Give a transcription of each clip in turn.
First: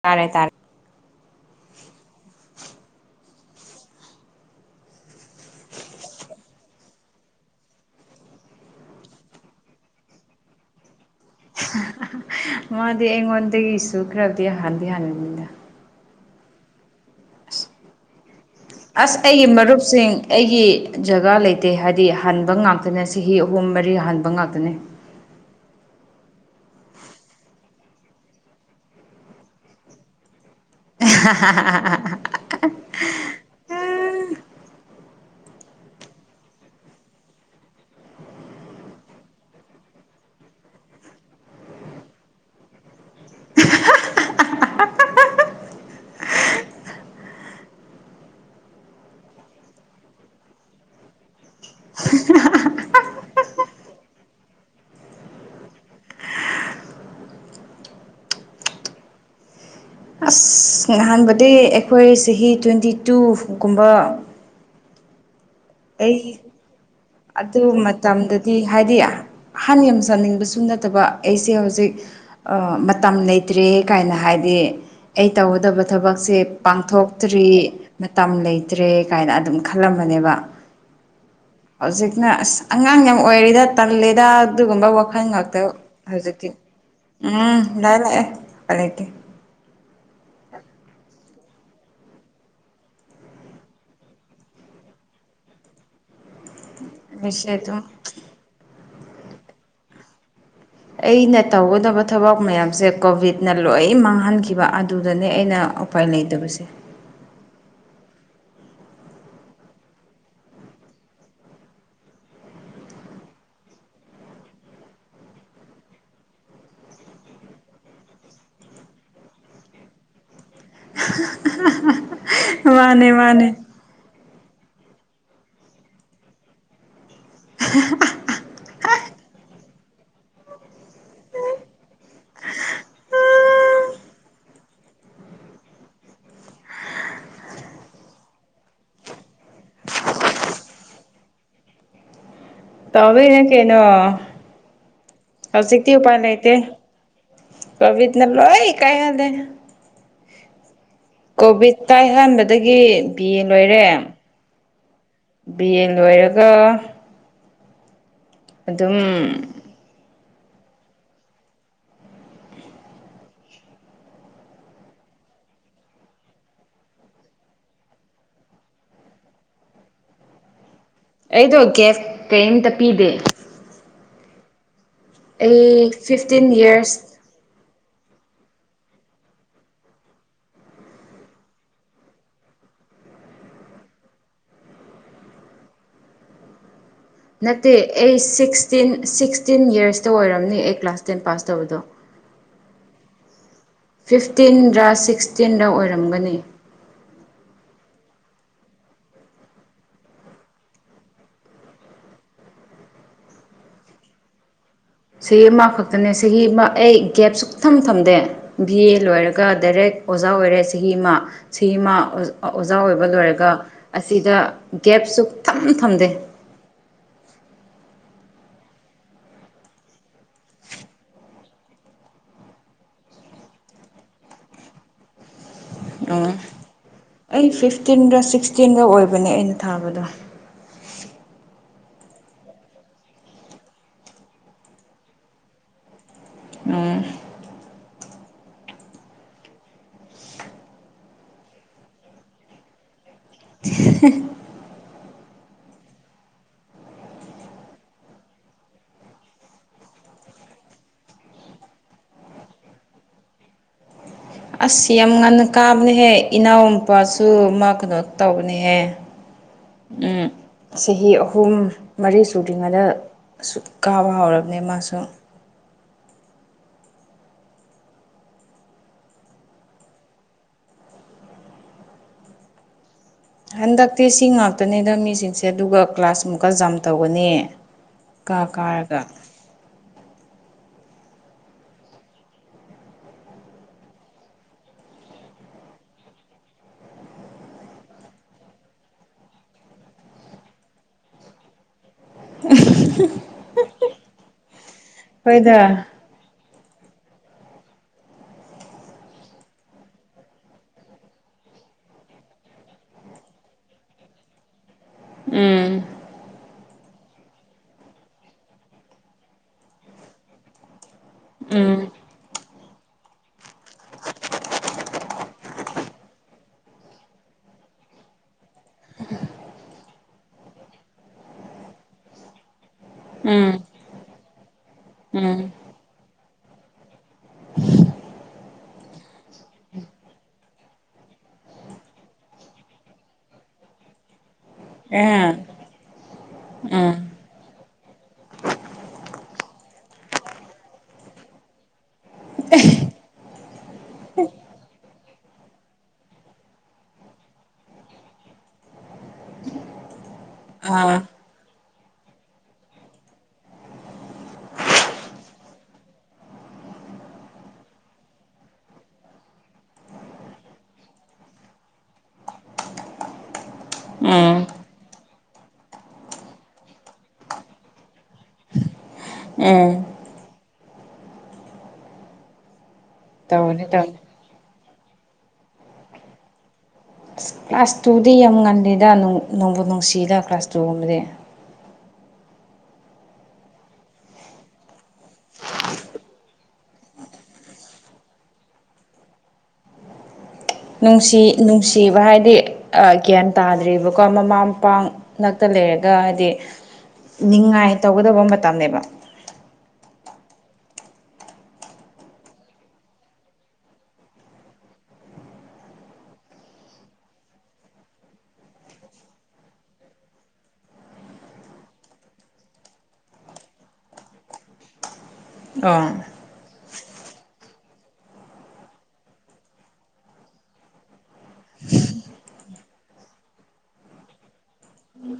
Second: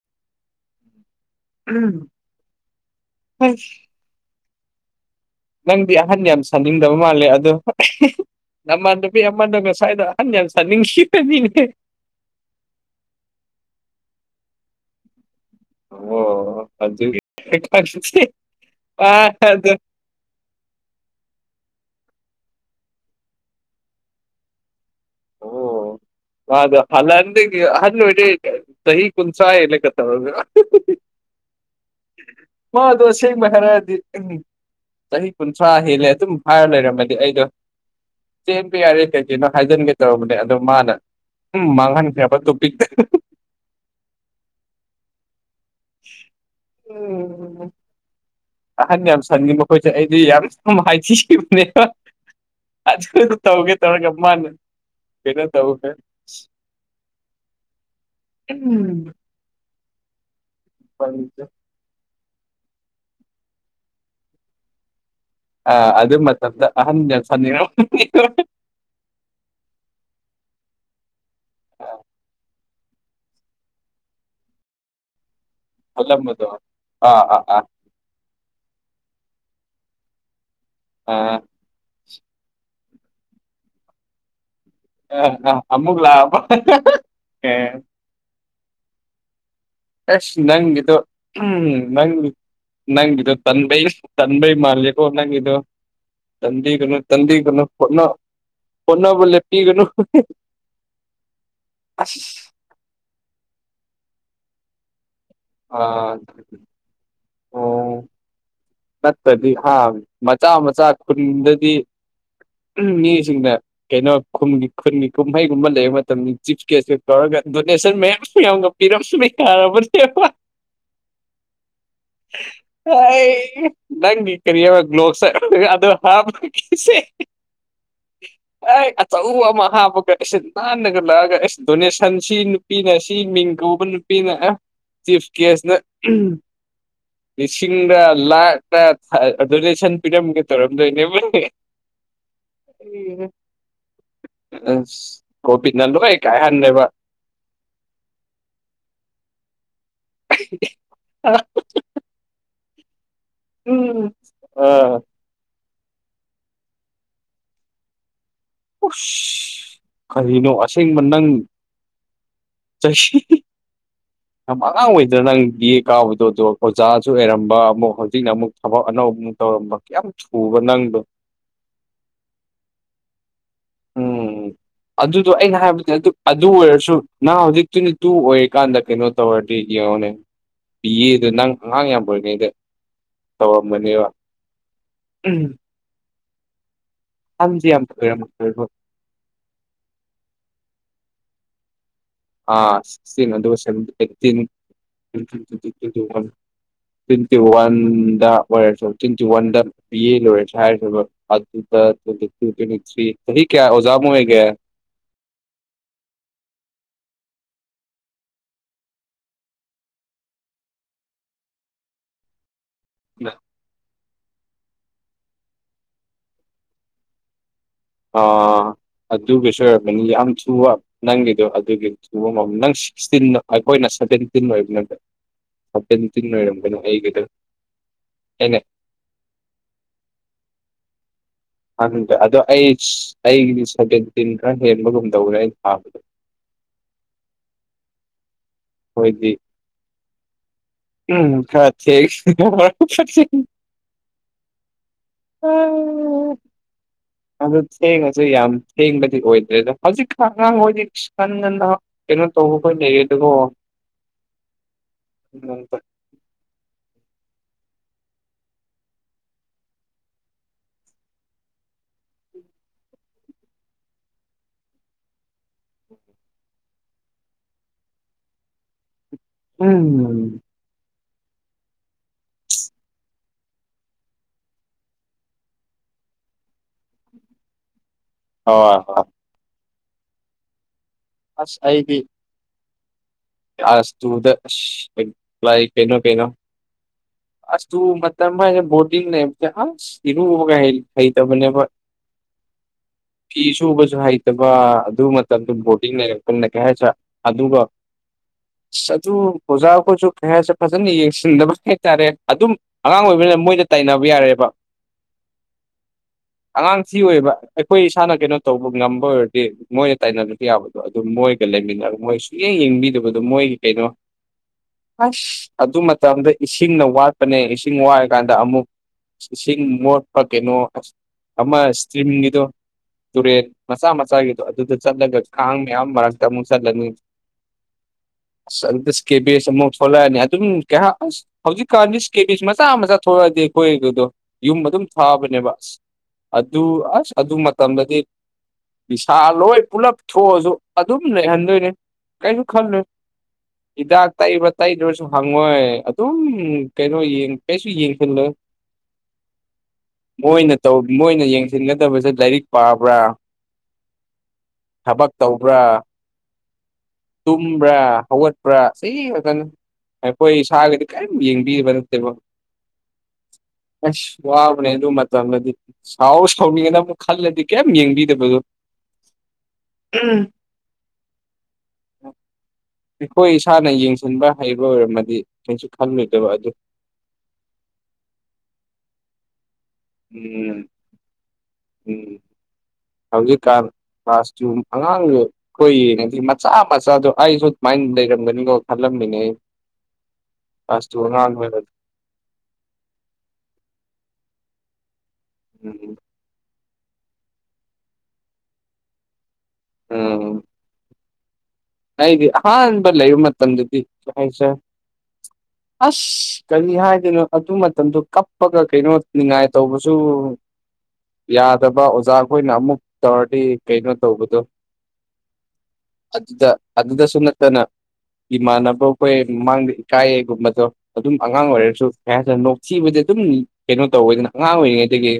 ꯇꯥꯔꯦ ꯇꯥꯔꯦ ꯎꯝ ꯍ [unintelligible] ꯅꯪꯗꯤ ꯑꯍꯟ ꯌꯥꯝ ꯁꯥꯅꯤꯡꯗꯕ ꯃꯥꯜꯂꯦ ꯑꯗꯣ ꯑꯃꯥ ꯅꯨꯄꯤ ꯑꯃꯗꯣ ꯉꯁꯥꯏꯗꯣ ꯑꯍꯟ ꯌꯥꯝꯅ ꯁꯥꯅꯤꯡꯈꯤꯕꯅꯤꯅꯦ꯫ ꯃꯥꯗꯤ ꯑꯩꯉꯣꯟꯗꯒꯤꯁꯨ ꯈꯔꯗꯤ ꯍꯥꯟꯗꯤ ꯍꯥꯟꯕꯅꯤꯅ ꯑꯣ ꯑꯗꯨꯒꯤ [unintelligible] ꯑꯁ ꯑꯩꯒꯤ ꯃꯥꯗꯣ ꯃꯔꯨꯞꯁꯤꯡ ꯑꯩꯒꯤ ꯖꯒꯥ ꯂꯩꯇꯦ ꯍꯥꯏꯗꯤ ꯍꯟꯥꯕ ꯉꯥꯛꯇꯅꯦ ꯆꯍꯤ ꯑꯍꯨꯝ ꯃꯔꯤ ꯍꯥꯟꯕ ꯉꯥꯛꯇꯅꯦ ꯑꯣ ꯑꯗ ꯅꯍꯥꯟꯗꯒꯤ ꯑꯍꯟ ꯑꯣꯏꯔꯦ ꯆꯍꯤ ꯀꯨꯟꯊꯔꯥ ꯍꯦꯜꯂꯦ ꯀꯥ ꯇꯧꯔꯒ꯫ ꯍ ꯍ ꯍ ꯃꯥꯗꯣ ꯑꯁꯦꯡꯃ ꯍꯥꯏꯔꯗꯤ ꯆꯍꯤ ꯀꯨꯟꯊ꯭ꯔꯥ ꯍꯦꯜꯂꯦ ꯑꯗꯨꯝ ꯍꯥꯏꯔ ꯂꯩꯔꯝꯃꯗꯤ ꯑꯩꯗꯣ꯫ ꯆꯦꯟꯕ ꯌꯥꯏꯔꯦ ꯀꯩ ꯀꯩꯅꯣ ꯍꯥꯏꯖꯤꯟꯒꯦ ꯇꯧꯕꯅꯦ ꯑꯗꯣ ꯃꯥꯅ ꯎꯝ ꯃꯡꯍꯟꯈꯔ꯭ꯦꯕꯥ ꯇꯣꯄꯤꯛꯇꯣ ꯎꯝ ꯑꯍꯟ ꯌꯥꯝ ꯁꯟꯅꯤꯡꯕ ꯃꯈꯣꯏꯁꯦ ꯑꯩꯗꯤ ꯌꯥꯝ ꯁ ꯍꯥꯏꯈꯤꯕꯅꯦꯕ ꯑꯗꯨꯅ ꯇꯧꯒꯦ ꯇꯔꯒ ꯃꯅꯥ ꯀꯩꯅꯣ ꯇꯧꯈꯦ [unintelligible] ꯎꯝ ꯑꯁ ꯅꯍꯥꯟꯕꯗꯤ ꯑꯩꯈꯣꯏ ꯆꯍꯤ ꯇ꯭ꯋꯦꯟꯇꯤ ꯇꯨꯒꯨꯝꯕ ꯑꯥ ꯑꯗꯨ ꯑꯩ ꯃꯇꯝꯗ ꯑꯍꯟꯅ ꯑꯗꯨ ꯁꯥꯅꯤꯡꯔꯝꯅꯤ ꯃꯇꯝꯗꯗꯤ ꯍꯥꯏꯗꯤ ꯍꯥꯟꯅ ꯌꯥꯝꯆꯥꯅꯤꯡꯕꯁꯨ ꯅꯠꯇꯕ ꯑꯩꯁꯦ ꯍꯧꯖꯤꯛ ꯑꯥ ꯃꯇꯝ ꯂꯩꯇ꯭ꯔꯦ ꯀꯥꯏꯅ ꯍꯥꯏꯗꯤ ꯑꯩ ꯇꯧꯒꯗꯕ ꯊꯕꯛꯁꯦ ꯈꯜꯂꯝꯕꯗꯣ ꯑꯥ ꯑꯥ ꯄꯥꯡꯊꯣꯛꯇ꯭ꯔꯤ ꯑꯥ ꯃꯇꯝ ꯂꯩꯇ꯭ꯔꯦ ꯀꯥꯏꯅ ꯑꯗꯨꯝ ꯈꯜꯂꯝꯕꯅꯦꯕ ꯑꯥ ꯍꯧꯖꯤꯛꯅ ꯑꯁ ꯑꯉꯥꯡ ꯌꯥꯝ ꯑꯣꯏꯔꯤꯗ ꯇꯜꯂꯦꯗ ꯑꯗꯨꯒꯨꯝꯕ ꯋꯥꯈꯜ ꯑꯥ ꯑꯥ ꯉꯥꯛꯇ ꯑꯃꯨꯛ ꯂꯥꯛꯑꯕ ꯍꯧꯖꯤꯛꯇꯤ ꯑꯦ ꯎꯝ ꯂꯥꯛꯑꯦ ꯂꯥꯛꯑꯦ [unintelligible] ꯑꯦꯁ ꯅꯪꯒꯤꯗꯣ ꯎꯝ ꯅꯪ ꯅꯪꯒꯤꯗꯣ ꯇꯟꯕꯩ ꯇꯟꯕꯩ ꯃꯥꯜꯒꯣ ꯅꯪꯒꯤꯗꯣ ꯇꯟꯕꯤꯒꯅꯨ ꯑꯩꯁꯦ ꯇꯟꯕꯤꯒꯅꯨ ꯑꯗꯨꯝ ꯍꯣꯠꯅ ꯍꯣꯠꯅꯕꯥ ꯂꯦꯞꯄꯤꯒꯅꯨ ꯑꯩꯅ ꯇꯧꯒꯗꯕ ꯑꯁ ꯊꯕꯛ ꯃꯌꯥꯝꯁꯦ ꯀꯣꯚꯤꯠꯅ ꯂꯣꯏ ꯃꯥꯡꯍꯟꯈꯤꯕ ꯑꯗꯨꯗꯅꯦ ꯑꯩꯅ ꯎꯄꯥꯏ ꯑꯥ ꯂꯩꯇꯕꯁꯦ ꯇꯠꯇꯗꯤ ꯍꯥꯝ ꯃꯆꯥ ꯃꯆꯥ ꯈꯨꯟꯗꯗꯤ ꯎꯝ ꯃꯤꯁꯤꯡꯅ ꯀꯩꯅꯣ ꯈꯨꯝꯒꯤ ꯈꯨꯟꯒꯤ ꯀꯨꯝꯍꯩꯒꯨꯝꯕ ꯂꯩꯕ ꯃꯇꯝꯗ ꯆꯤꯞꯁ ꯒꯦ꯭ꯁꯀ ꯀꯧꯔꯒ ꯗꯣꯅꯦꯁꯟ ꯃꯌꯥꯝ ꯌꯥꯝꯒ ꯄꯤꯔꯝ [unintelligible] [unintelligible] ꯃꯥꯅꯦ ꯃꯥꯅꯦ ꯑꯩ ꯅꯪꯒꯤ ꯀꯔꯤꯕ ꯒ꯭ꯂꯣꯛꯁ ꯑꯗꯨ [unintelligible] [unintelligible] ꯑꯦ ꯑꯆꯧ ꯑꯃ ꯍꯥꯞꯄꯒ ꯑꯩꯁ ꯅꯥꯟꯅꯒ ꯂꯛꯑꯒ ꯑꯩꯁ ꯗꯣꯅꯦꯁꯟ ꯁꯤ ꯅꯨꯄꯤꯅ ꯁꯤ ꯃꯤꯡ ꯀꯧꯕ ꯅꯨꯄꯤꯅ ꯑꯥ ꯆꯤ꯭ꯐꯁ ꯀꯦꯁꯅ ꯎꯝ ꯂꯤꯁꯤꯡꯗ ꯂꯥꯛ [unintelligible] ꯗꯣꯅꯦꯁꯟ ꯄꯤꯔꯝꯒꯦ ꯇꯧꯔꯝꯗꯣꯏꯅꯦꯕ ꯇꯧꯗꯣꯏꯅꯦ ꯀꯩꯅꯣ ꯑꯁ ꯀꯣꯕꯤꯠꯅ ꯂꯣꯏ ꯀꯥꯏ ꯍꯟꯂꯦꯕ ꯀꯣꯕꯤꯗ ꯅ ꯂꯣꯏ ꯀꯥꯏ ꯍꯜꯂꯦ ꯀꯣꯕꯤꯠ ꯀꯥꯏ ꯍꯥꯟꯕꯗꯒꯤ ꯕꯤ ꯑꯦ ꯂꯣꯏꯔꯦ ꯎꯝ ꯑ ꯕꯤ ꯑꯦ ꯂꯣꯏꯔꯒ ꯑꯗꯨꯝ [unintelligible] ꯀꯔꯤꯅꯣ ꯑꯁꯦꯡꯕ ꯅꯪ [unintelligible] ꯌꯥꯝ ꯑꯉꯥꯡ ꯑꯣꯏꯗ꯭ꯔ ꯅꯪ [unintelligible] ꯑꯗꯣ ꯑꯣꯖꯥꯁꯨ ꯑꯣꯏꯔꯝꯕ ꯑꯃꯨꯛ ꯍꯧꯖꯤꯛꯅ ꯑꯃꯨꯛ ꯊꯕꯛ ꯑꯅꯧꯕ ꯇꯧꯔꯝꯕ ꯀꯌꯥꯝ ꯊꯨꯕ ꯅꯪꯗꯣ ꯑꯩꯗꯣ ꯒꯦꯞ ꯀꯔꯤꯝꯇ ꯄꯤꯗꯦ ꯎꯝ ꯑꯗꯨꯗꯣ ꯑꯩꯅ ꯍꯥꯏꯕꯗꯤ ꯑꯩ ꯑꯗꯨ ꯐꯤꯐꯇꯤꯟ ꯑꯗꯨ ꯑꯣꯏꯔꯁꯨ ꯌꯔꯁ [unintelligible] ꯍꯧꯖꯤꯛꯇꯨꯅꯦ ꯇꯨ ꯑꯣꯏꯔꯤꯀꯥꯟꯗ ꯀꯩꯅꯣ ꯇꯧꯔꯗꯤ ꯌꯦꯡꯉꯣꯅꯦ ꯄꯤꯌꯦꯗ ꯅꯪ ꯑꯉꯥꯡ ꯌꯥꯝ ꯑꯣꯏꯔꯤꯉꯩꯗꯥ ꯇꯧꯔꯝꯕꯅꯦꯕ ꯎꯝ ꯅꯠꯇꯦ ꯌꯥꯝ ꯑꯩ ꯑꯣꯏꯔꯝꯃꯣꯏꯕ ꯁꯤꯛꯁꯇꯤꯟ ꯁꯤꯛꯁꯇꯤꯟ ꯌꯔꯁꯇ ꯑꯣꯏꯔꯝꯅꯤ ꯑꯩ ꯀ꯭ꯂꯥꯁ ꯇꯦꯟ ꯄꯥꯁ ꯇꯧꯔꯤꯗꯣ ꯑꯥ ꯐꯤꯐꯇꯤꯟꯔ ꯁꯤꯛꯁꯇꯤꯟꯔ [unintelligible] ꯑꯣꯏꯔꯝꯒꯅꯤ ꯇꯤꯟꯇꯤ ꯋꯥꯟꯗ ꯑꯣꯏꯔꯁꯨ ꯇꯤꯟꯇꯤ ꯋꯥꯟꯗ ꯕꯤꯌꯦ ꯂꯣꯏꯔꯁꯨ ꯍꯥꯏꯗꯨꯏꯕ [unintelligible] ꯀꯌꯥ ꯑꯣꯖꯥ ꯃꯨꯛ ꯑꯣꯏꯔꯒꯦ ꯁꯤ ꯃꯥ ꯈꯛꯇꯅꯦ ꯁꯤꯒꯤ ꯃꯥ ꯑꯩ ꯒꯦꯞ ꯁꯨꯛ ꯊꯝ ꯊꯝꯗꯦ ꯕꯤ ꯑꯦ ꯂꯣꯏꯔꯒ ꯗꯥꯏꯔꯦꯛ ꯑꯣꯖꯥ ꯑꯣꯏꯔꯦ ꯆꯍꯤ ꯑꯃ ꯆꯤ ꯑꯃ ꯑꯣꯖꯥ ꯑꯣꯏꯕ ꯂꯣꯏꯔꯒ ꯑꯁꯤꯗ ꯒꯦꯞꯁꯨ ꯊꯝ ꯊꯝꯗꯦ ꯑꯣ ꯑꯗꯨꯒꯤ ꯁꯨ ꯑꯣꯏꯔꯕꯅꯤ ꯌꯥꯝ ꯊꯨꯕ ꯅꯪꯒꯤꯗꯣ ꯑꯗꯨꯒꯤ [unintelligible] ꯅꯪ ꯁꯤꯛꯁꯇꯤꯟ ꯑꯩꯈꯣꯏꯅ ꯁꯚꯦꯟꯇꯤꯟ ꯑꯣꯏꯕ ꯅꯪꯗ ꯑꯣ ꯑꯩ ꯐꯤꯐꯇꯤꯟꯗ ꯑꯩꯅ ꯁꯤꯛꯁꯇꯤꯟꯗ ꯑꯣꯏꯕꯅꯦ ꯑꯩꯅ ꯊꯥꯕꯗꯣ ꯍꯪꯗꯦ ꯑꯗꯣ ꯑꯩ ꯑꯩꯒꯤ ꯁꯦꯚꯦꯟꯇꯤꯟ ꯈꯔ ꯍꯦꯟꯕꯒꯨꯝꯗꯧꯔꯦ ꯑꯩ ꯊꯥꯕꯗꯣ ꯑꯥ ꯍꯣꯏꯗꯤ ꯎꯝ ꯈꯔ [unintelligible] [unintelligible] ꯎꯝ ꯎ [inaudible] ꯑꯗꯣ ꯊꯦꯡꯉꯁꯨ ꯌꯥꯝ ꯊꯦꯡꯕꯗꯤ ꯑꯣꯏꯗ꯭ꯔꯦꯗ ꯍꯧꯖꯤꯛ ꯀꯥꯟ ꯑꯉꯥꯡ ꯑꯣꯏꯗꯤ ꯉꯟ ꯉꯟ ꯅꯥ ꯀꯩꯅꯣ ꯇꯧꯕ ꯈꯣꯢ ꯂꯩꯔꯦꯗꯒꯣ ꯑꯁ ꯌꯥꯝ ꯉꯟꯅ ꯀꯥꯕꯅꯦꯍꯦ ꯏꯅꯥꯎꯅꯨꯄꯥꯁꯨ ꯃꯥ ꯀꯩꯅꯣ ꯇꯧꯕꯅꯤꯍꯦ ꯆꯍꯤ ꯑꯍꯨꯝ ꯃꯔꯤ ꯁꯨꯗ꯭ꯔꯤꯉꯩꯗ ꯑꯁꯨꯛ ꯀꯥꯕ ꯍꯧꯎꯔꯕꯅꯤ ꯃꯥꯁꯨ꯫ [inaudible] ꯍꯟꯗꯛꯇꯤ ꯁꯤ ꯉꯥꯛꯇꯅꯤꯗ ꯃꯤꯁꯤꯡꯁꯦ ꯑꯗꯨꯒ ꯀ꯭ꯂꯥꯁꯃꯨꯛꯀ ꯖꯥꯝ ꯇꯧꯒꯅꯤ ꯀꯥ ꯍꯣꯏ ꯀꯥꯔꯒ ꯍꯣꯏ ꯑꯁ ꯑꯩꯗꯤ꯫ ꯑꯁ ꯇꯨꯗ ꯑꯩꯈꯣꯢ ꯂꯥ [inaudible] ꯏ ꯀꯩꯅꯣ ꯀꯩꯅꯣ ꯑꯁ ꯇꯨ ꯃꯇꯝ ꯍꯤꯢꯔ ꯕꯣꯔꯗꯤꯡ ꯂꯩꯕꯗ ꯑꯁ ꯏꯔꯨꯕꯒꯥ ꯍꯩꯇꯕꯅꯦ ꯑꯩꯈꯣꯢ ꯐꯤ ꯁꯨꯕꯁꯨ ꯍꯩꯇꯕ ꯑꯗꯨ ꯃꯇꯝꯗ ꯍꯣꯏꯗ ꯕꯣꯔꯗꯤꯡ ꯂꯩꯔꯛ ꯆꯨꯝꯅꯥ ꯀꯩꯍꯥꯏꯗ꯭ꯔꯥ ꯑꯗꯨꯒ ꯑ ꯑꯗꯨ ꯑꯣꯖꯥ ꯑꯩꯈꯣꯏꯁꯨ ꯀꯩ ꯍꯥꯢꯁꯤꯔ ꯐꯖꯅ ꯌꯦꯡꯁꯤꯟꯗꯕ ꯍꯥꯏꯇꯥꯔꯦ ꯑꯗꯨꯝ ꯑꯉꯥꯡ ꯑꯣꯏꯕꯅꯤꯅ ꯃꯣꯏꯗ ꯇꯥꯏꯅꯕ ꯌꯥꯔꯦꯕ ꯎꯝ꯫ ꯑꯉꯥꯡ ꯊꯤ ꯑꯣꯏꯕ ꯑꯩꯈꯣꯏ ꯏꯁꯥꯅ ꯀꯩꯅꯣ ꯇꯧꯕ ꯉꯝꯕ ꯑꯣꯏꯔꯗꯤ ꯃꯣꯏꯅ ꯇꯥꯏꯅ ꯌꯥꯕꯥ ꯑꯗꯨꯝ ꯃꯣꯏꯒ ꯎꯝ ꯂꯩꯃꯤꯟꯅꯔ ꯃꯣꯏ ꯁꯨꯡꯌꯦꯡ ꯌꯦꯡꯕꯤꯗꯕꯗꯣ ꯃꯣꯏ ꯀꯩꯅꯣ ꯑꯁ ꯑꯗꯨ ꯃꯇꯝꯗ ꯏꯁꯤꯡꯅ ꯋꯥꯠꯄꯅꯦ ꯏꯁꯤꯡ ꯋꯥꯔꯀꯥꯟꯗ ꯑꯃꯨꯛ ꯏꯁꯤꯡ ꯃꯣꯠꯄ ꯀꯩꯅꯣ ꯑꯃ ꯏꯁꯇ꯭ꯔꯤꯝꯒꯤꯗꯣ ꯇꯨꯔꯦꯟ ꯎꯝ ꯃꯆꯥ ꯃꯆꯥꯒꯤꯗꯣ ꯑꯗꯨꯗ ꯆꯠꯂꯒ ꯎꯝ ꯀꯥꯡ ꯃꯌꯥꯝ ꯃꯔꯛꯇ ꯑꯃꯨꯛ ꯆꯠꯂꯅꯤ꯫ [unintelligible] ꯑꯁ ꯑꯗꯨ ꯁꯀꯦꯕꯦꯁ ꯑꯃꯨꯛ ꯊꯣꯛꯂꯛꯑꯅꯤ ꯑꯗꯨꯝ ꯀꯌꯥ ꯑꯁ꯫ ꯍꯧꯖꯤꯛꯀꯥꯟꯗꯤ ꯀꯦꯕꯤꯁ ꯃꯆꯥ ꯃꯆꯥ ꯊꯣꯛꯂꯛꯑꯗꯤ ꯑꯩꯈꯣꯏꯗꯣ ꯌꯨꯝ ꯑꯗꯨꯝ ꯑꯦ ꯊꯥꯕꯅꯦꯕ ꯑꯁ ꯑꯗꯨ ꯎꯝ ꯑꯁ ꯑꯗꯨ ꯃꯇꯝꯗꯗꯤ ꯅꯤꯁꯥ ꯂꯣꯏ ꯄꯨꯂꯞ ꯊꯣꯛꯑꯁꯨ ꯑꯗꯨꯝ ꯂꯩꯍꯟꯗꯣꯏꯅꯦ꯫ ꯈꯜꯂꯦ꯫ ꯍꯤꯗꯥꯛ ꯇꯛꯏꯕ ꯇꯩꯗ꯭ꯔꯁꯨ ꯍꯪꯉꯣꯏ ꯑꯗꯨꯝ ꯀꯩꯅꯣ ꯀꯩꯁꯨ ꯌꯦꯡꯁꯤꯜꯂꯣꯏ ꯃꯣꯏꯅ ꯇꯧ ꯑꯥ ꯃꯣꯏꯅ ꯌꯦꯡꯁꯤ ꯌꯦꯟꯁꯤꯟꯗꯕꯁꯦ ꯂꯥꯏꯔꯤꯛ ꯄꯥꯕ꯭ꯔꯥ ꯊꯕꯛ ꯇꯧꯕ꯭ꯔꯥ ꯇꯨꯝꯕ꯭ꯔꯥ ꯍꯧꯒꯠꯄ꯭ꯔꯥ ꯁꯤ ꯈꯛꯇꯅꯤ ꯑꯩꯈꯣꯏ ꯏꯁꯥꯒꯤꯗꯤ ꯀꯔꯤꯝ ꯌꯦꯡꯕꯤꯕ ꯅꯠꯇꯦꯕ ꯑꯁ ꯋꯥ ꯎꯝ ꯕꯅꯦ ꯑꯗꯨ ꯃꯇꯝꯗꯗꯤ ꯁꯥꯎ ꯁꯥꯎꯅꯤꯡꯉꯦꯅ ꯑꯃꯨꯛ ꯈꯜꯂꯗꯤ ꯀꯩꯝ ꯌꯦꯡꯕꯤꯗꯕꯗꯣ꯫ ꯎꯝ ꯎꯝ [inaudible] ꯑꯩꯈꯣꯏ ꯇꯧꯕꯅꯤ ꯏꯁꯥꯅ ꯇꯧꯕꯅꯤ ꯌꯦꯡꯁꯤꯟꯕ ꯍꯩꯕ ꯑꯣꯏꯔꯝꯃꯗꯤ ꯀꯩꯁꯨ ꯈꯜꯂꯣꯏꯗꯕ ꯑꯗꯨ ꯀ꯭ꯂꯥꯁ ꯇꯨꯗꯤ ꯌꯥꯝ ꯉꯜꯂꯤꯗ ꯅꯨꯡ ꯅꯨꯡꯕꯨ ꯅꯨꯡꯁꯤꯗ ꯀ꯭ꯂꯥꯁ ꯎꯝ ꯇꯨꯒꯨꯝꯕꯗꯤ ꯎꯝ ꯍꯧꯖꯤꯛꯀꯥꯟ ꯀ꯭ꯂꯥꯁ ꯇꯨ ꯑꯉꯥꯡꯗꯨ ꯀꯣꯏꯌꯦ ꯅ ꯃꯆꯥ ꯃꯆꯥꯗ ꯑꯩꯁꯨ ꯃꯥꯏꯟ ꯂꯩꯔꯝꯒꯅꯤꯀꯣ ꯈꯜꯂꯝꯃꯤꯅꯦ ꯑꯩ꯫ ꯀ꯭ꯂꯥꯁ ꯇꯨ ꯅꯨꯡꯁꯤ ꯑꯉꯥꯡ ꯑꯣꯏꯔꯗꯤ ꯅꯨꯡꯁꯤꯕ ꯍꯥꯏꯗꯤ ꯒ꯭ꯌꯥꯟ ꯇꯥꯗ꯭ꯔꯤꯕꯀꯣ ꯃꯃꯥ ꯃꯄꯥꯥ ꯅꯛꯇ ꯂꯩꯔꯒ ꯎꯝ ꯍꯥꯏꯗꯤ ꯅꯤꯡꯉꯥꯏ ꯇꯧꯒꯗꯕ ꯃꯇꯝꯅꯦꯕ ꯎꯝ ꯑꯩꯗꯤ ꯑꯍꯥꯟꯕ ꯂꯩꯕ ꯃꯇꯝꯝꯗꯗꯤ ꯀꯩ ꯍꯥꯢꯁꯤꯔ ꯑꯁ ꯀꯔꯤ ꯍꯥꯏꯗꯣꯏꯅꯣ ꯑꯗꯨ ꯃꯇꯝꯗꯨ ꯀꯞꯄꯒ ꯀꯩꯅꯣ ꯅꯤꯡꯉꯥꯏ ꯇꯧꯕꯁꯨ ꯌꯥꯗꯕ ꯑꯣꯖꯥꯈꯣꯏꯅ ꯑꯃꯨꯛ ꯇꯧꯔꯗꯤ ꯀꯩꯅꯣ ꯇꯧꯕꯗꯣ ꯑꯥ ꯑꯗꯨꯗ ꯑꯗꯨꯗꯁꯨ ꯅꯠꯇꯅ ꯏꯃꯥꯟꯅꯕꯈꯣꯏ ꯃꯃꯥꯡꯗ ꯏꯀꯥꯏꯌꯦꯒꯨꯝꯕꯗꯣ ꯑꯗꯨꯝ ꯑꯉꯥꯡ ꯑꯣꯏꯔꯁꯨ [unintelligible] ꯅꯣꯛꯊꯤꯕꯗꯤ ꯑꯗꯨꯝ ꯀꯩꯅꯣ ꯇꯧꯋꯦꯗꯅ ꯑꯉꯥꯡ ꯑꯣꯏꯔꯤꯉꯩꯗꯒꯤ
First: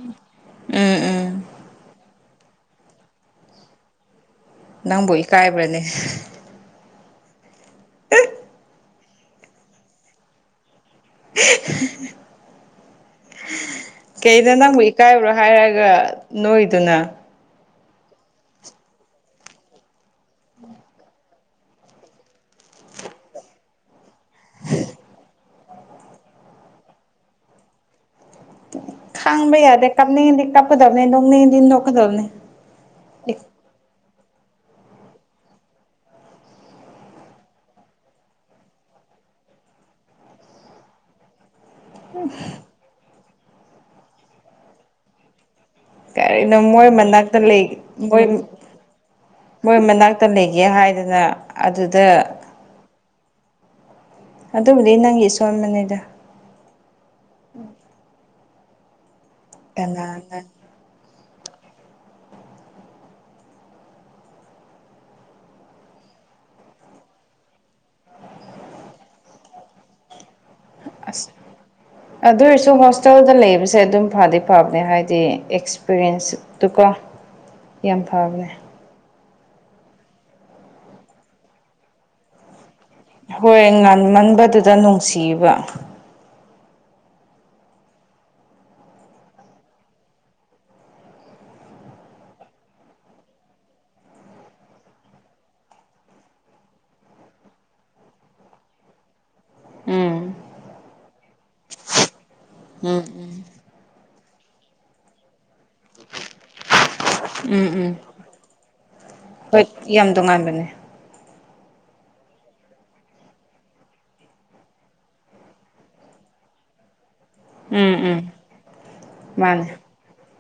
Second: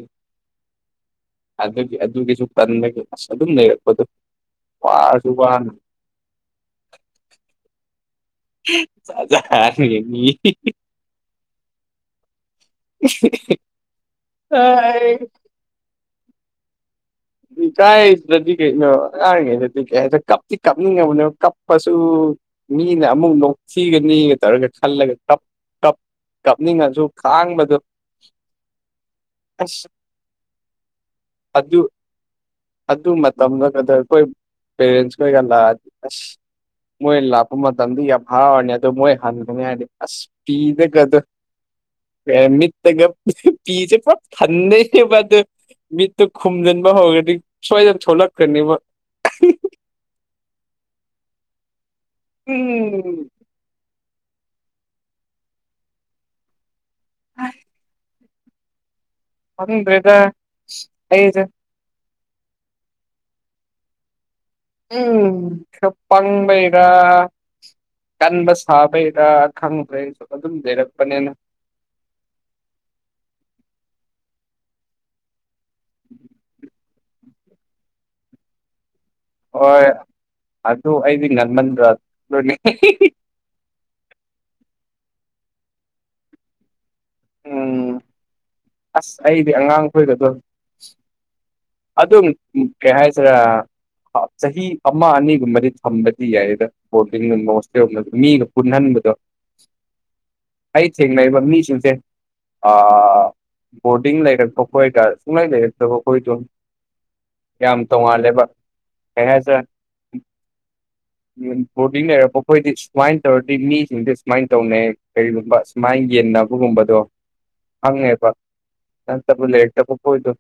ꯎꯝ ꯎꯝ ꯑꯗꯨꯒꯤ ꯑꯗꯨꯒꯤꯁꯨ ꯀꯟ ꯑꯁ ꯑꯗꯨꯝ ꯂꯩꯔꯛꯄꯗꯣ꯫ ꯅꯪꯕꯨ ꯋꯥꯔꯁꯨ ꯋꯥꯅ ꯏꯀꯥꯏꯕ꯭ꯔꯅꯦ ꯖꯥꯠ ꯖꯥ ꯃꯤ꯫ ꯑꯦ ꯑꯍ꯫ ꯏꯍꯤ꯫ ꯀꯩꯗ ꯅꯪꯕꯨ ꯏꯀꯥꯏꯕ꯭ꯔꯣ ꯍꯥꯏꯔꯒ ꯅꯣꯏꯗꯨꯅ ꯏꯀꯥꯏꯁꯤꯗꯗꯤ ꯀꯩꯅꯣ ꯑꯉꯥꯡꯔꯤꯉꯩꯗꯗꯤ ꯀꯩ ꯍꯥꯏꯗꯦ ꯀꯞꯇꯤ ꯀꯞꯅꯤꯡꯉꯕꯅꯣ ꯀꯞꯄꯁꯨ ꯃꯤꯅ ꯑꯃꯨꯛ ꯅꯣꯛꯊꯤꯒꯅꯤ ꯇꯧꯔꯒ ꯈꯜꯂꯒ ꯀꯞ ꯀꯞ ꯀꯞꯅꯤꯡꯉꯁꯨ ꯈꯥꯡꯕꯗꯣ ꯈꯥꯡꯕ ꯌꯥꯗꯦ ꯑꯁ ꯀꯞꯅꯤꯡꯗꯤ ꯀꯞꯀꯗꯕꯅꯤ ꯅꯣꯛꯅꯦꯗꯤ ꯑꯗꯨ ꯅꯣꯛꯀꯗꯕꯅꯤ꯫ ꯑꯗꯨ ꯃꯇꯝꯗ ꯀꯗꯔꯈꯣꯏ ꯄꯦꯔꯦꯟꯁꯈꯣꯏꯒ ꯂꯥꯛꯑꯗꯤ ꯑꯁ ꯃꯣꯏ ꯂꯥꯛꯄ ꯃꯇꯝꯗ ꯌꯥꯝ ꯍꯔꯥꯎꯔꯅꯤ ꯑꯗꯨꯣ ꯃꯣꯏ ꯍꯟꯒꯅꯤ ꯍꯥꯏꯗꯤ ꯑꯁ꯫ ꯄꯤꯗ ꯀꯗꯣ ꯀꯃꯤꯠꯇꯒ ꯄꯤꯁꯦ ꯄ ꯊꯟꯗꯦꯕꯗ ꯃꯤꯠꯇꯨ ꯀꯔꯤꯅꯣ ꯃꯣꯏ ꯈꯨꯝꯖꯤꯟꯕ ꯍꯧꯒꯔꯗꯤ꯫ ꯃꯅꯥꯛꯇ ꯂꯩ ꯃꯣꯏ ꯃꯣꯏ ꯃꯅꯥꯛꯇ ꯂꯩꯒꯦ ꯍꯥꯏꯗꯅ ꯑꯗꯨꯗ ꯎꯝꯝ ꯑꯗꯨꯕꯨꯗꯤ ꯅꯪꯒꯤ ꯏꯁꯣꯟꯕꯅꯦꯗꯥ [unintelligible] ꯍꯗ꯭ꯔꯗ ꯀꯅꯥꯅ ꯑꯩꯁ ꯎꯝ ꯈꯔ ꯄꯪꯕꯩꯔꯥ ꯀꯟꯕ ꯁꯥꯕꯩꯔꯥ ꯈꯪꯗ꯭ꯔꯦ ꯑꯩꯁꯨ ꯑꯗꯨꯝ ꯑꯁ ꯂꯩꯔꯛꯄꯅꯦꯅ ꯑꯗꯨ ꯑꯣꯏꯔꯁꯨ ꯍꯣꯁꯇꯦꯜꯗ ꯂꯩꯕꯁꯦ ꯑꯗꯨꯝ ꯐꯗꯤ ꯐꯕꯅꯦ ꯍꯥꯏꯗꯤ ꯑꯦꯛꯁ ꯑꯦꯛꯁꯄꯤꯔꯤꯌꯦꯟꯁꯇꯨꯀꯣ ꯌꯥꯝ ꯐꯕꯅꯦ꯫ ꯍꯣꯏ ꯑꯗꯨ ꯑꯩꯗꯤ ꯉꯟꯃꯟꯗ꯭ꯔ [unintelligible] ꯍꯤꯍꯤ ꯍꯣꯏ ꯉꯟꯃꯟꯕꯗꯨꯗ ꯅꯨꯡꯁꯤꯕ ꯎꯝ ꯑꯁ ꯑꯩꯗꯤ ꯑꯉꯥꯡꯈꯣꯏꯒꯗꯣꯏ꯫ ꯑꯗꯨꯝ ꯀꯩ ꯍꯥꯏꯁꯤꯔꯥ ꯆꯍꯤ ꯑꯃ ꯑꯅꯤꯒꯨꯝꯕꯗꯤ ꯊꯝꯕꯗꯤ ꯌꯥꯏꯗ꯫ ꯕꯣꯔꯗꯤꯡꯒꯨꯝꯕ ꯍꯣꯁꯇꯦꯜꯗ ꯃꯤꯒ ꯄꯨꯟꯅꯟꯕꯗꯣ ꯎꯝ ꯑꯩ ꯊꯦꯡꯅꯩꯕ ꯃꯤꯁꯤꯡꯁꯦ꯫ ꯎꯝ ꯑꯥ ꯎꯝ ꯕꯣꯔꯗꯤꯡ ꯂꯩꯔꯛꯄ ꯈꯣꯏꯒ ꯁꯨꯡꯂꯩ ꯂꯩꯔꯛꯇꯕꯈꯣꯏꯗꯣ꯫ ꯎꯝ ꯎꯝ ꯌꯥꯝ ꯎꯝ ꯇꯣꯡꯉꯥꯜꯂꯦꯕ ꯍꯣꯏ ꯌꯥꯝ ꯇꯣꯉꯥꯟꯕꯅꯦ [unintelligible] ꯕꯣꯔꯗꯤꯡ ꯂꯩꯔꯛꯄ ꯑꯩꯈꯣꯏꯗꯤ ꯁꯨꯃꯥꯏꯅ ꯇꯧꯔꯗꯤ ꯃꯤꯁꯤꯡꯗꯤ ꯁꯨꯃꯥꯏꯅ ꯇꯧꯅꯩ ꯀꯔꯤꯒꯨꯝꯕ꯫ ꯃꯥꯏꯅ ꯌꯦꯟꯅꯕꯒꯨꯝꯕꯗꯣ ꯎꯨꯝ ꯎꯨꯝ [unintelligible] ꯍꯣꯏꯗ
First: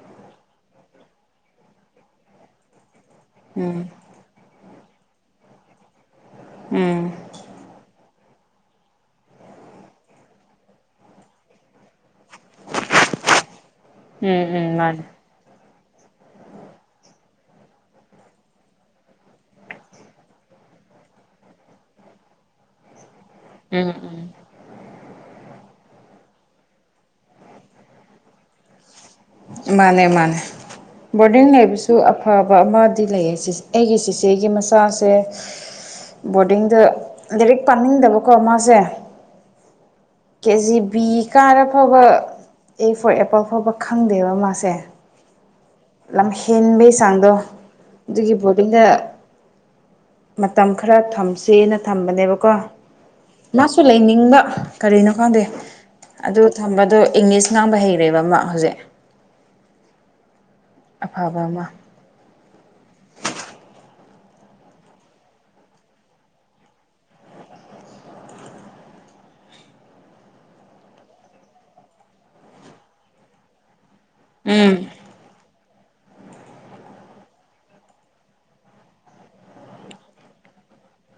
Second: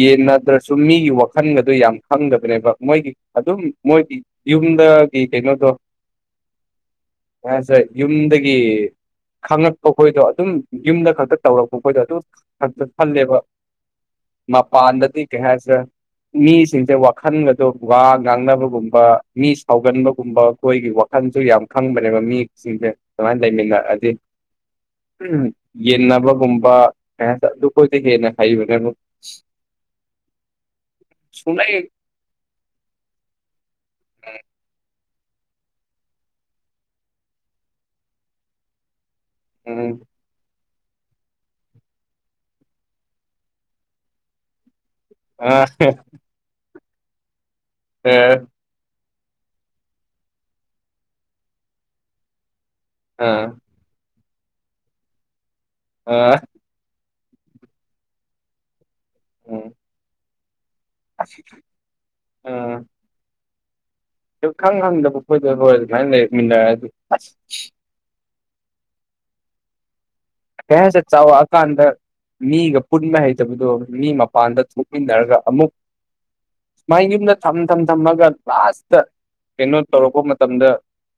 ꯌꯦꯟꯅꯥꯗ꯭ꯔꯁꯨ ꯃꯤꯒꯤ ꯋꯥꯈꯟꯒꯗꯨ ꯌꯥꯝ ꯈꯪꯗꯕꯅꯦꯕ ꯃꯣꯏꯒꯤ ꯑꯗꯨꯝ ꯎꯝ ꯃꯣꯏꯒꯤ ꯌꯨꯝꯗꯒꯤ ꯀꯩꯅꯣꯗꯣ ꯎꯝ ꯑꯁꯔ ꯌꯨꯝꯗꯒꯤ ꯈꯉꯛꯄꯈꯣꯏꯗꯣ ꯑꯗꯨꯝ ꯌꯨꯝꯗ ꯈꯛꯇ ꯇꯧꯔꯛꯄ ꯑꯩꯈꯣꯏꯗꯣ ꯑꯗꯨꯝ ꯈꯛꯇ ꯈꯜꯂꯦꯕ ꯎꯝ ꯎꯝ ꯃꯥꯅꯦ ꯃꯄꯥꯟꯗꯗꯤ ꯀꯩ ꯍꯥꯏꯗ꯭ꯔꯥ ꯑꯩꯈꯣ ꯃꯤꯁꯤꯡꯁꯦ ꯋꯥꯈꯜꯒꯗꯣ ꯋꯥ ꯉꯥꯡꯅꯕꯒꯨꯝꯕ ꯃꯤ ꯁꯥꯎꯒꯟꯕꯒꯨꯝꯕ ꯑꯩꯈꯣꯏꯒꯤ ꯈꯪꯁꯨ ꯌꯥꯝ ꯈꯪꯕꯅꯦꯕ ꯃꯤꯁꯤꯡꯁꯦ ꯑꯗꯨꯃꯥꯏꯅ ꯎꯝ ꯂꯩꯃꯤꯟꯅꯑꯗꯤ ꯎꯝ ꯎꯝ ꯌꯦꯟꯅꯕꯒꯨꯝꯕ꯫ [unintelligible] ꯑꯗꯨꯈꯣꯏꯗꯤ ꯍꯦꯟꯅ ꯍꯩꯕꯅꯦꯕ ꯃꯥꯅꯦ ꯃꯥꯅꯦ ꯕꯣꯔꯗꯤꯡ ꯁꯨꯡꯂꯩ ꯂꯩꯕꯤꯁꯨ ꯑ ꯐꯥꯕ ꯑꯃꯗꯤ ꯂꯩꯌꯦ ꯁꯤꯁꯦ ꯑꯩꯒꯤ ꯆꯦꯆꯦꯒꯤ ꯃꯆꯥꯁꯦ ꯑꯁ ꯕꯣꯔꯗꯤꯡꯗ ꯂꯥꯏꯔꯤꯛ ꯄꯥꯝꯅꯤꯡꯗꯕꯀꯣ ꯃꯥꯁꯦ꯫ ꯎꯝ ꯀꯦꯖꯤ ꯕꯤ ꯀꯥꯔ ꯐꯥꯎꯕ ꯑꯦ ꯐꯣꯔ ꯑꯦꯄꯜ ꯐꯥꯎꯕ ꯈꯪꯗꯦꯕ ꯃꯥꯁꯦ ꯑꯥ ꯑꯍ꯫ ꯂꯝ ꯍꯦꯟꯕꯩ ꯆꯥꯡꯗꯣ ꯑꯗꯨꯒꯤꯕꯣ ꯑꯩꯅ ꯃꯇꯝ ꯈꯔ ꯊꯝꯁꯦꯅ ꯊꯝꯕꯅꯦꯕꯀꯣ ꯑꯥ ꯃꯥꯁꯨ ꯂꯩꯅꯤꯡꯅ ꯀꯔꯤꯅꯣ ꯈꯟꯗꯦ ꯑ ꯑꯗꯨ [unintelligible] ꯗꯣ ꯏꯪꯂꯤꯁ ꯉꯥꯡꯕ ꯍꯩꯔꯦꯕ ꯃꯥ ꯍꯧꯖꯤꯛ ꯎꯨꯝ ꯑꯐꯕ ꯑꯁꯤꯈꯩ ꯑꯃ ꯑꯥ ꯁꯨꯈꯪ ꯈꯪꯗꯕ ꯈꯣꯠꯗꯐꯧ ꯑꯗꯨꯃꯥꯏꯅ ꯂꯩꯔꯛꯃꯤꯟꯅꯔꯛꯑꯗꯤ ꯑꯁ꯫ ꯑꯦꯁ ꯑꯦ ꯆꯥꯎꯔꯛꯑꯀꯥꯟꯗ ꯃꯤꯒ ꯄꯨꯟꯕ ꯍꯩꯇꯕꯗꯣ ꯃꯤ ꯃꯥ ꯄꯥꯟꯗ ꯎꯝ ꯊꯣꯛꯃꯤꯟꯅꯔꯒ ꯑꯃꯨꯛ ꯁꯨꯃꯥꯏꯅ ꯌꯨꯝꯗ ꯊꯝ ꯊꯝ ꯊꯝꯃꯒ ꯂꯥꯁꯇ ꯀꯩꯅꯣ ꯇꯧꯔꯛꯄ ꯃꯇꯝꯗ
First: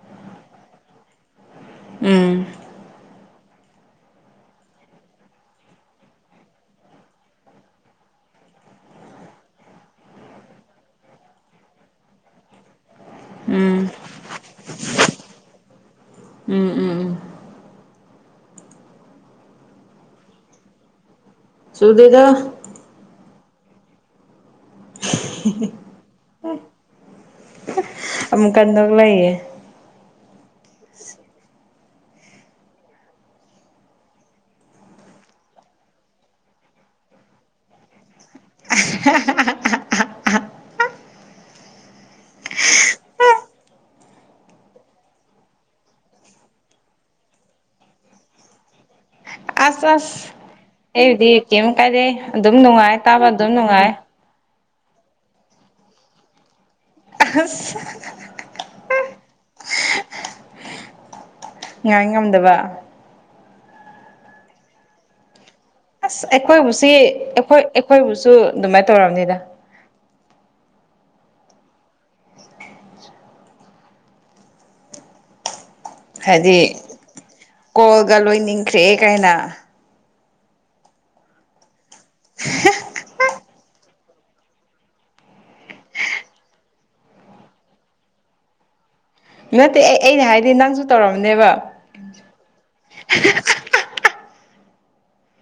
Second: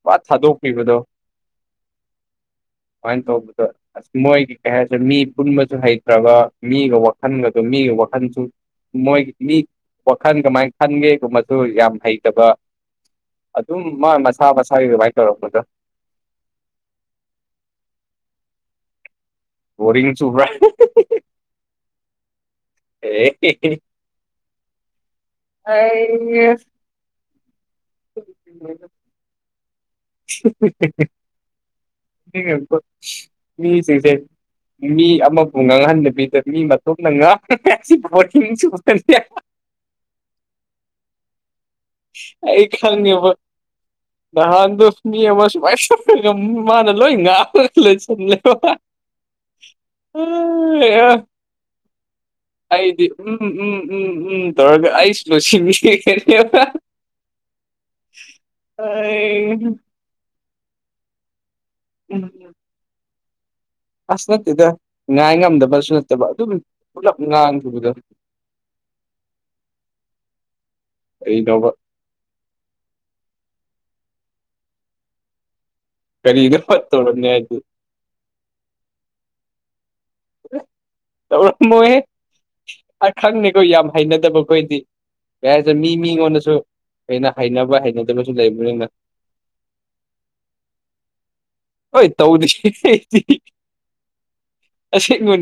ꯋꯥ ꯊꯥꯗꯣꯛꯄꯤꯕꯗꯣ꯫ ꯎꯝ ꯃꯥꯏ꯭ꯅ ꯇꯧꯕꯗ ꯃꯣꯏꯒꯤ ꯀꯩ ꯍꯥꯏꯁꯦ ꯃꯤ ꯄꯨꯟꯕꯁꯨ ꯍꯩꯇ꯭ꯔꯕ ꯃꯤꯒ ꯋꯥꯈꯜꯒꯗꯨ ꯃꯤꯒ ꯋꯥꯈꯜꯁꯨ ꯃꯣꯏ ꯃꯤ ꯋꯥꯈꯜ ꯀꯃꯥꯏꯅ ꯈꯟꯒꯦꯒꯨꯝꯕꯁꯨ ꯌꯥꯝ ꯍꯩꯇꯕ ꯎꯝ ꯑꯗꯨꯝ ꯃꯥ ꯃꯁꯥ ꯃꯁꯥꯒꯤ ꯑꯗꯨꯃꯥꯏꯅ ꯇꯧꯔꯛꯄꯗꯥ ꯎꯨꯝ ꯎꯨꯝ ꯕꯣꯔꯤꯡ ꯆꯨꯕ꯭ꯔꯥ ꯁꯨꯗꯦꯗꯥ꯫ [unintelligible] ꯑꯃꯨꯛ ꯀꯟꯗ ꯅꯣꯛꯂꯛꯏꯌꯦ꯫ ꯅꯤꯡꯉꯛꯄ ꯃꯤꯁꯤꯡꯁꯦ ꯃꯤ ꯑꯃꯕꯨ ꯉꯥꯡꯍꯟꯗꯕꯤꯗ ꯃꯤ ꯃꯇꯣꯝꯗ ꯉꯥꯡꯕ ꯍꯥꯏꯁꯤ ꯕꯣꯔꯤꯡ ꯆꯨꯒꯅꯤꯌꯦ ꯑꯩ ꯈꯪꯉꯦꯕ ꯅꯍꯥꯟꯗꯣ ꯃꯤ ꯑꯃ ꯁꯨꯃꯥꯏ ꯁꯨꯝ ꯃꯥꯅ ꯂꯣꯏ ꯉꯥꯈꯒ ꯂꯩꯁꯜꯂꯦꯕ꯫ ꯑꯁ ꯑꯁ ꯑꯩꯕꯨꯗꯤ ꯀꯩꯝ ꯀꯥꯏꯗꯦ ꯑꯗꯨꯝ ꯅꯨꯡꯉꯥꯏ ꯑꯩꯗꯤ ꯇꯥꯕ ꯎꯝ ꯑꯗꯨꯝ ꯎꯝ ꯅꯨꯡꯉꯥꯏ ꯎꯝ ꯎꯝ ꯇꯧꯔꯒ ꯑꯩꯁ ꯁꯤꯟꯈꯤꯅꯤꯕ ꯑꯩ꯫ ꯍꯁ ꯑꯩꯏ꯫ ꯉꯥꯏ ꯎꯝ ꯉꯝꯗꯕ ꯑꯁ ꯅꯠꯇꯦꯗ ꯉꯥꯏ ꯉꯝꯗꯕꯁꯨ꯫ ꯑꯁ ꯅꯠꯇꯕ ꯑꯗꯨꯝ ꯑꯩꯈꯣꯏꯕꯨꯁꯤ ꯄꯨꯂꯞ ꯑꯩꯈꯣꯏ ꯉꯥꯡꯈꯤꯕꯗꯣ ꯑꯩꯈꯣꯏꯕꯨꯁꯨ ꯑꯗꯨꯃꯥꯏ ꯇꯧꯔꯝꯅꯤꯗ ꯀꯩꯅꯣꯕꯥ ꯍꯥꯏꯗꯤ ꯀꯔꯤꯒꯤꯅꯣ ꯍꯥ ꯇꯧꯔꯝꯃꯦ ꯍꯥꯏꯗꯤ ꯀꯣꯜꯒ ꯂꯣꯏꯅꯤꯡꯈ꯭ꯔꯦ ꯒꯥꯏꯅ ꯇꯧꯔꯝꯃꯣꯏꯍꯦ ꯑꯩꯈꯪꯉꯤꯀꯣ ꯌꯥꯝ ꯍꯩꯅꯗꯕꯈꯣꯏꯗꯤ ꯌꯥꯔꯦꯗ ꯃꯤ ꯃꯤꯉꯣꯟꯗꯁꯨ ꯂꯣꯏꯅꯥ ꯍꯩꯅꯕ ꯍꯩꯅꯗꯕꯁꯨ ꯂꯩꯕꯅꯤꯅ ꯅꯠꯇꯦ ꯑꯩ ꯑꯩꯅ ꯍꯥꯏꯗꯤ ꯅꯪꯁꯨ ꯇꯧꯔꯝꯅꯦꯕ ꯍꯣꯏ ꯇꯧꯗꯦꯍꯦ [unintelligible] ꯑꯁꯦꯡꯕꯅꯤ